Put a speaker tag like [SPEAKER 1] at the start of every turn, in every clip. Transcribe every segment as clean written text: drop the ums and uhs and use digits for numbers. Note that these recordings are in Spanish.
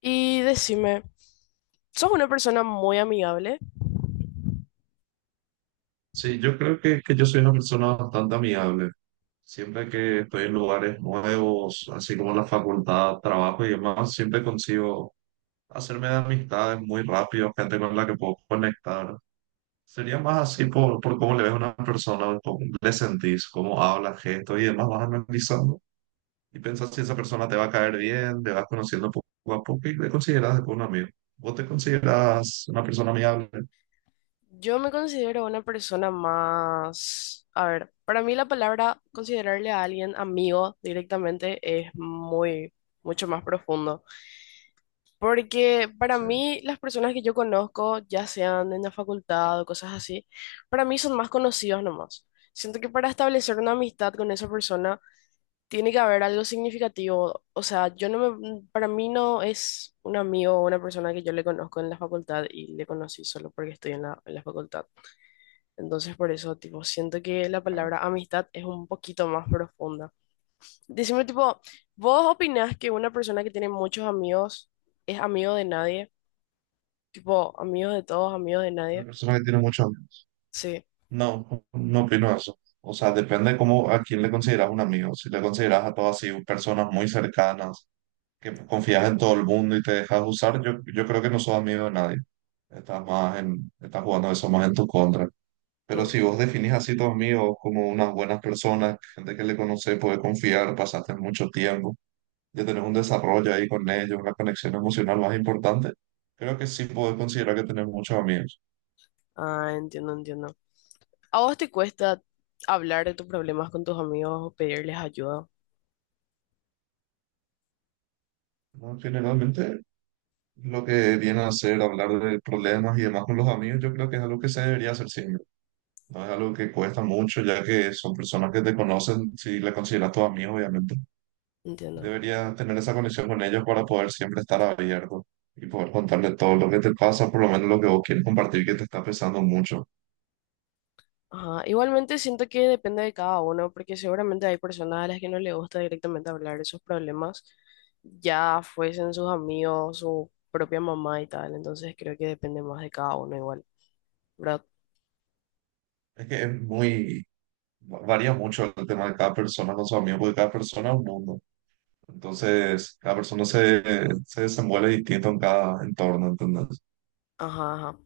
[SPEAKER 1] Y decime, ¿sos una persona muy amigable?
[SPEAKER 2] Sí, yo creo que yo soy una persona bastante amigable. Siempre que estoy en lugares nuevos, así como la facultad, trabajo y demás, siempre consigo hacerme de amistades muy rápido, gente con la que puedo conectar. Sería más así por cómo le ves a una persona, cómo le sentís, cómo habla, gestos y demás, vas analizando y pensás si esa persona te va a caer bien, te vas conociendo poco a poco y te consideras después un amigo. ¿Vos te consideras una persona amigable?
[SPEAKER 1] Yo me considero una persona más, a ver, para mí la palabra considerarle a alguien amigo directamente es mucho más profundo, porque para
[SPEAKER 2] Sí,
[SPEAKER 1] mí las personas que yo conozco, ya sean en la facultad o cosas así, para mí son más conocidos nomás. Siento que para establecer una amistad con esa persona tiene que haber algo significativo, o sea, yo no me, para mí no es un amigo o una persona que yo le conozco en la facultad y le conocí solo porque estoy en en la facultad. Entonces, por eso, tipo, siento que la palabra
[SPEAKER 2] claro.
[SPEAKER 1] amistad es un poquito más profunda. Decime, tipo, ¿vos opinás que una persona que tiene muchos amigos es amigo de nadie? Tipo, amigos de todos, amigos de
[SPEAKER 2] Una
[SPEAKER 1] nadie.
[SPEAKER 2] persona que tiene mucho.
[SPEAKER 1] Sí.
[SPEAKER 2] No, no opino eso. O sea, depende cómo a quién le consideras un amigo. Si le consideras a todas así personas muy cercanas, que confías en todo el mundo y te dejas usar, yo creo que no sos amigo de nadie. Estás más estás jugando eso más en tu contra. Pero
[SPEAKER 1] Mm.
[SPEAKER 2] si vos definís así tus amigos como unas buenas personas, gente que le conoces, puede confiar, pasaste mucho tiempo, ya tenés un desarrollo ahí con ellos, una conexión emocional más importante, creo que sí podés considerar que tenés muchos amigos.
[SPEAKER 1] Ah, entiendo, entiendo. ¿A vos te cuesta hablar de tus problemas con tus amigos o pedirles ayuda?
[SPEAKER 2] ¿No? Generalmente. Lo que viene a hacer, hablar de problemas y demás con los amigos, yo creo que es algo que se debería hacer siempre. No es algo que cuesta mucho, ya que son personas que te conocen, si le consideras tu amigo, obviamente.
[SPEAKER 1] Entiendo.
[SPEAKER 2] Deberías tener esa conexión con ellos para poder siempre estar abierto y poder contarle todo lo que te pasa, por lo menos lo que vos quieres compartir, que te está pesando mucho.
[SPEAKER 1] Ajá, igualmente siento que depende de cada uno, porque seguramente hay personas a las que no le gusta directamente hablar de sus problemas, ya fuesen sus amigos, su propia mamá y tal, entonces creo que depende más de cada uno igual, ¿verdad?
[SPEAKER 2] Es que es muy, varía mucho el tema de cada persona con su amigo, porque cada persona es un mundo. Entonces, cada persona se desenvuelve distinto en cada entorno, ¿entendés?
[SPEAKER 1] Ajá, ajá.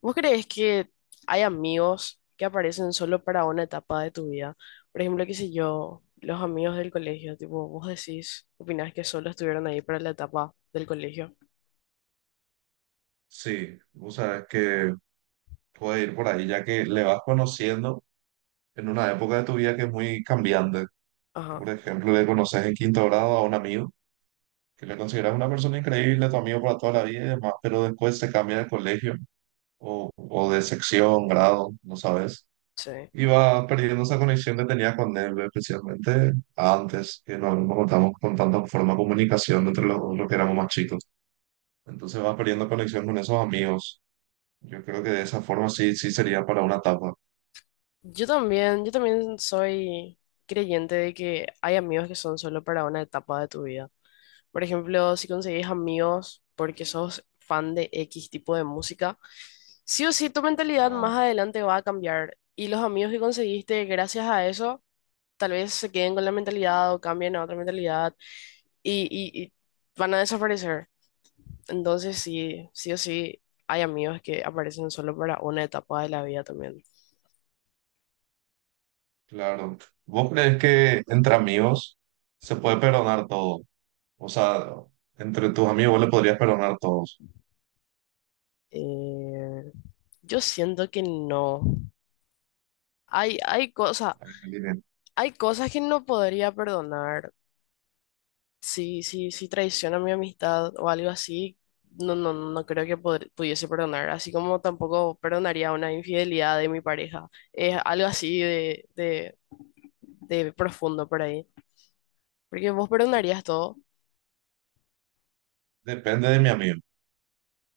[SPEAKER 1] ¿Vos crees que hay amigos que aparecen solo para una etapa de tu vida? Por ejemplo, qué sé yo, los amigos del colegio, tipo, vos decís, opinás que solo estuvieron ahí para la etapa del colegio.
[SPEAKER 2] Sí, o sea, es que puede ir por ahí, ya que le vas conociendo en una época de tu vida que es muy cambiante.
[SPEAKER 1] Ajá,
[SPEAKER 2] Por ejemplo, le conoces en quinto grado a un amigo, que le consideras una persona increíble, a tu amigo para toda la vida y demás, pero después se cambia de colegio o de sección, grado, no sabes.
[SPEAKER 1] sí.
[SPEAKER 2] Y vas perdiendo esa conexión que tenías con él, especialmente antes, que no, no contamos con tanta forma de comunicación entre los que éramos más chicos. Entonces vas perdiendo conexión con esos amigos. Yo creo que de esa forma sí, sí sería para una tapa.
[SPEAKER 1] Yo también soy creyente de que hay amigos que son solo para una etapa de tu vida. Por ejemplo, si conseguís amigos porque sos fan de X tipo de música, sí o sí tu mentalidad más
[SPEAKER 2] Ah,
[SPEAKER 1] adelante va a cambiar y los amigos que conseguiste gracias a eso tal vez se queden con la mentalidad o cambien a otra mentalidad y van a desaparecer. Entonces sí, sí o sí hay amigos que aparecen solo para una etapa de la vida también.
[SPEAKER 2] claro. ¿Vos crees que entre amigos se puede perdonar todo? O sea, entre tus amigos vos le podrías perdonar todos.
[SPEAKER 1] Eh, Yo siento que no. Hay, hay cosas,
[SPEAKER 2] Ahí me diré.
[SPEAKER 1] hay cosas que no podría perdonar. Si traiciona mi amistad o algo así, no, no, no creo que pudiese perdonar. Así como tampoco perdonaría una infidelidad de mi pareja. Es algo así de profundo por ahí. Porque vos perdonarías todo.
[SPEAKER 2] Depende de mi amigo,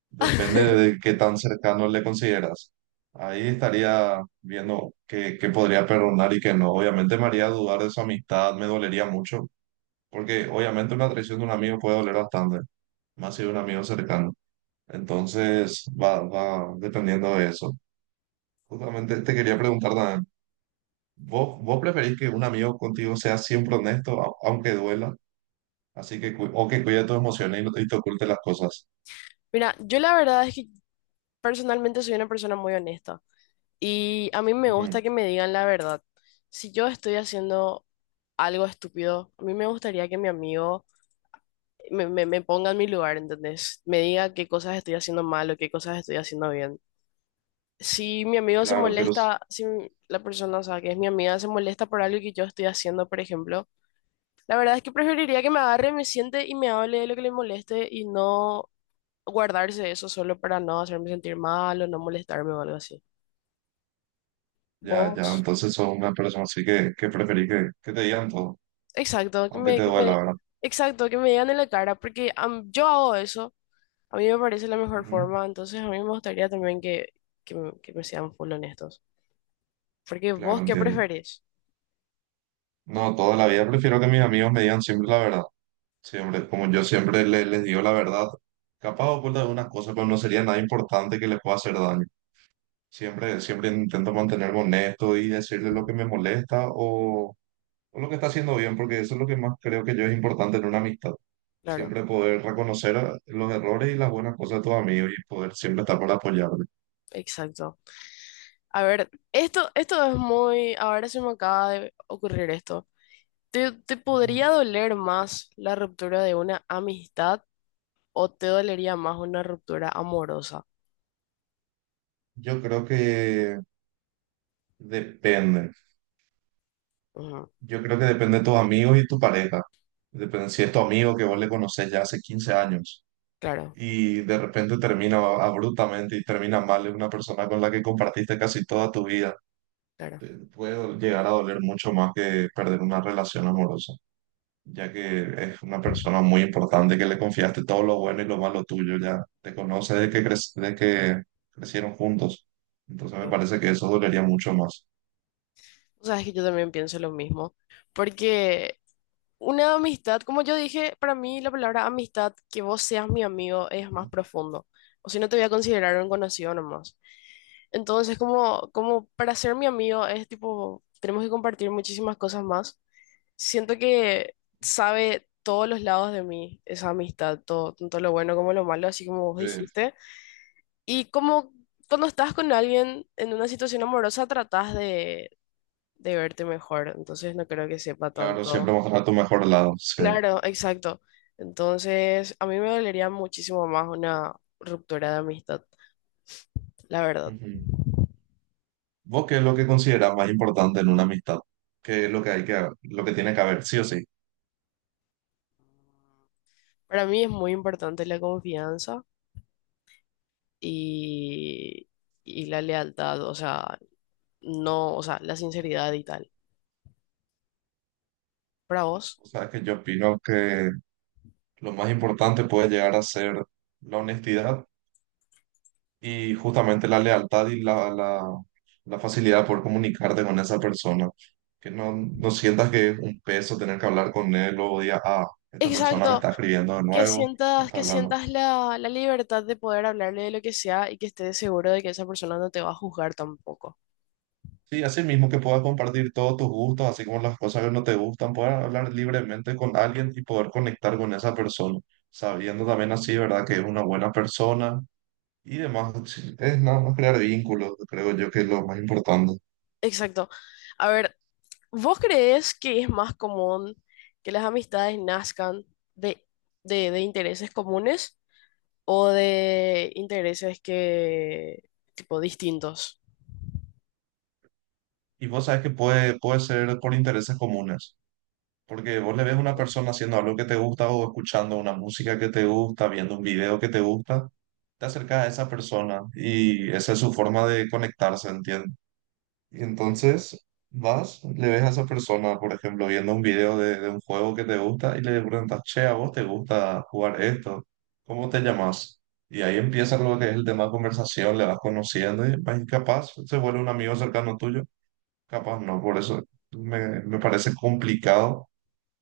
[SPEAKER 2] depende de qué tan cercano le consideras. Ahí estaría viendo qué, qué podría perdonar y qué no. Obviamente me haría dudar de su amistad, me dolería mucho, porque obviamente una traición de un amigo puede doler bastante, más si de un amigo cercano. Entonces, va, va dependiendo de eso. Justamente te quería preguntar también, ¿vos preferís que un amigo contigo sea siempre honesto, aunque duela? Así que, o que cuide tus emociones y no te, y te oculte las cosas.
[SPEAKER 1] Mira, yo la verdad es que personalmente soy una persona muy honesta. Y a mí me
[SPEAKER 2] Ujú.
[SPEAKER 1] gusta que me digan la verdad. Si yo estoy haciendo algo estúpido, a mí me gustaría que mi amigo me ponga en mi lugar, ¿entendés? Me diga qué cosas estoy haciendo mal o qué cosas estoy haciendo bien. Si mi amigo se
[SPEAKER 2] Claro,
[SPEAKER 1] molesta, si m- la persona, o sea, que es mi amiga, se molesta por algo que yo estoy haciendo, por ejemplo, la verdad es que preferiría que me agarre, me siente y me hable de lo que le moleste y no guardarse eso solo para no hacerme sentir mal o no molestarme o algo así.
[SPEAKER 2] ya, ya,
[SPEAKER 1] ¿Vos?
[SPEAKER 2] entonces sos una persona así que, preferís que te digan todo,
[SPEAKER 1] Exacto, que
[SPEAKER 2] aunque
[SPEAKER 1] me,
[SPEAKER 2] te
[SPEAKER 1] que me,
[SPEAKER 2] duela, ¿verdad?
[SPEAKER 1] exacto, que me digan en la cara, porque yo hago eso, a mí me parece la mejor
[SPEAKER 2] Ujú.
[SPEAKER 1] forma, entonces a mí me gustaría también que, me sean full honestos. Porque vos,
[SPEAKER 2] Claro,
[SPEAKER 1] ¿qué
[SPEAKER 2] entiendo.
[SPEAKER 1] preferís?
[SPEAKER 2] No, toda la vida prefiero que mis amigos me digan siempre la verdad. Sí, hombre, como yo siempre les digo la verdad, capaz oculta algunas cosas, pero no sería nada importante que les pueda hacer daño. Siempre, siempre intento mantenerme honesto y decirle lo que me molesta o lo que está haciendo bien, porque eso es lo que más creo que yo es importante en una amistad.
[SPEAKER 1] Claro,
[SPEAKER 2] Siempre poder reconocer los errores y las buenas cosas de tus amigos y poder siempre estar para apoyarle.
[SPEAKER 1] exacto. A ver, esto es muy, ahora se me acaba de ocurrir esto. Te
[SPEAKER 2] Ujú.
[SPEAKER 1] podría doler más la ruptura de una amistad o te dolería más una ruptura amorosa?
[SPEAKER 2] Yo creo que depende.
[SPEAKER 1] Ujú,
[SPEAKER 2] Yo creo que depende de tus amigos y tu pareja. Depende si es tu amigo que vos le conocés ya hace 15 años.
[SPEAKER 1] claro,
[SPEAKER 2] Y de repente termina abruptamente y termina mal. Es una persona con la que compartiste casi toda tu vida.
[SPEAKER 1] claro.
[SPEAKER 2] Te puede llegar a doler mucho más que perder una relación amorosa, ya que es una persona muy importante que le confiaste todo lo bueno y lo malo tuyo. Ya te conoce desde que, desde que crecieron juntos. Entonces me
[SPEAKER 1] Sí.
[SPEAKER 2] parece que eso dolería mucho más.
[SPEAKER 1] O sea, es que yo también pienso lo mismo, porque... Una amistad, como yo dije, para mí la palabra amistad, que vos seas mi amigo, es más
[SPEAKER 2] Ujú.
[SPEAKER 1] profundo. O si no, te voy a considerar un conocido nomás. Entonces, como para ser mi amigo, es tipo, tenemos que compartir muchísimas cosas más. Siento que sabe todos los lados de mí esa amistad, todo, tanto lo bueno como lo malo, así como vos
[SPEAKER 2] Sí,
[SPEAKER 1] dijiste. Y como cuando estás con alguien en una situación amorosa, tratás de verte mejor. Entonces, no creo que sepa
[SPEAKER 2] claro, siempre
[SPEAKER 1] tanto.
[SPEAKER 2] mostrar tu mejor lado. Sí.
[SPEAKER 1] Claro, exacto. Entonces, a mí me dolería muchísimo más una ruptura de amistad, la verdad.
[SPEAKER 2] Ujú. ¿Vos qué es lo que consideras más importante en una amistad? ¿Qué es lo que hay que, lo que tiene que haber, sí o sí?
[SPEAKER 1] Para mí es muy importante la confianza y, y la lealtad, o sea, no, o sea, la sinceridad y tal. ¿Para vos?
[SPEAKER 2] O sea, que yo opino que lo más importante puede llegar a ser la honestidad y justamente la lealtad y la facilidad por comunicarte con esa persona. Que no, no sientas que es un peso tener que hablar con él o digas, ah, esta persona me
[SPEAKER 1] Exacto,
[SPEAKER 2] está escribiendo de nuevo, me está
[SPEAKER 1] que
[SPEAKER 2] hablando.
[SPEAKER 1] sientas la libertad de poder hablarle de lo que sea y que estés seguro de que esa persona no te va a juzgar tampoco.
[SPEAKER 2] Sí, así mismo que puedas compartir todos tus gustos, así como las cosas que no te gustan, poder hablar libremente con alguien y poder conectar con esa persona, sabiendo también así, ¿verdad? Que es una buena persona. Y demás, sí, es nada más crear vínculos, creo yo que es lo más importante.
[SPEAKER 1] Exacto. A ver, ¿vos crees que es más común que las amistades nazcan de, de intereses comunes o de intereses que, tipo, distintos?
[SPEAKER 2] Y vos sabes que puede ser por intereses comunes, porque vos le ves a una persona haciendo algo que te gusta o escuchando una música que te gusta, viendo un video que te gusta, te acercas a esa persona y esa es su forma de conectarse, ¿entiendes? Y entonces vas, le ves a esa persona, por ejemplo, viendo un video de un juego que te gusta y le preguntas, che, ¿a vos te gusta jugar esto? ¿Cómo te llamas? Y ahí empieza lo que es el tema de conversación, le vas conociendo y capaz se vuelve un amigo cercano tuyo, capaz no, por eso me parece complicado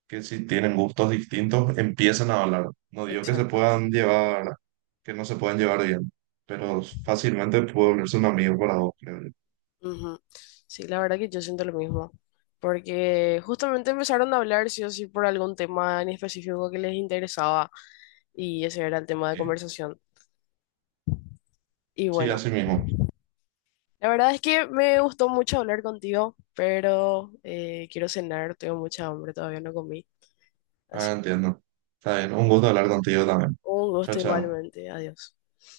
[SPEAKER 2] que si tienen gustos distintos empiecen a hablar. No digo que se
[SPEAKER 1] Exacto.
[SPEAKER 2] puedan llevar, que no se puedan llevar bien, pero fácilmente puede volverse un amigo para vos, creo yo.
[SPEAKER 1] Ujú. Sí, la verdad que yo siento lo mismo, porque justamente empezaron a hablar sí o sí por algún tema en específico que les interesaba y ese era el tema de conversación. Y
[SPEAKER 2] Sí,
[SPEAKER 1] bueno,
[SPEAKER 2] así mismo.
[SPEAKER 1] la verdad es que me gustó mucho hablar contigo, pero quiero cenar, tengo mucha hambre, todavía no comí,
[SPEAKER 2] Ah,
[SPEAKER 1] así
[SPEAKER 2] entiendo. Está bien. Un gusto hablar contigo también.
[SPEAKER 1] Un
[SPEAKER 2] Chao,
[SPEAKER 1] gusto
[SPEAKER 2] chao.
[SPEAKER 1] igualmente. Adiós.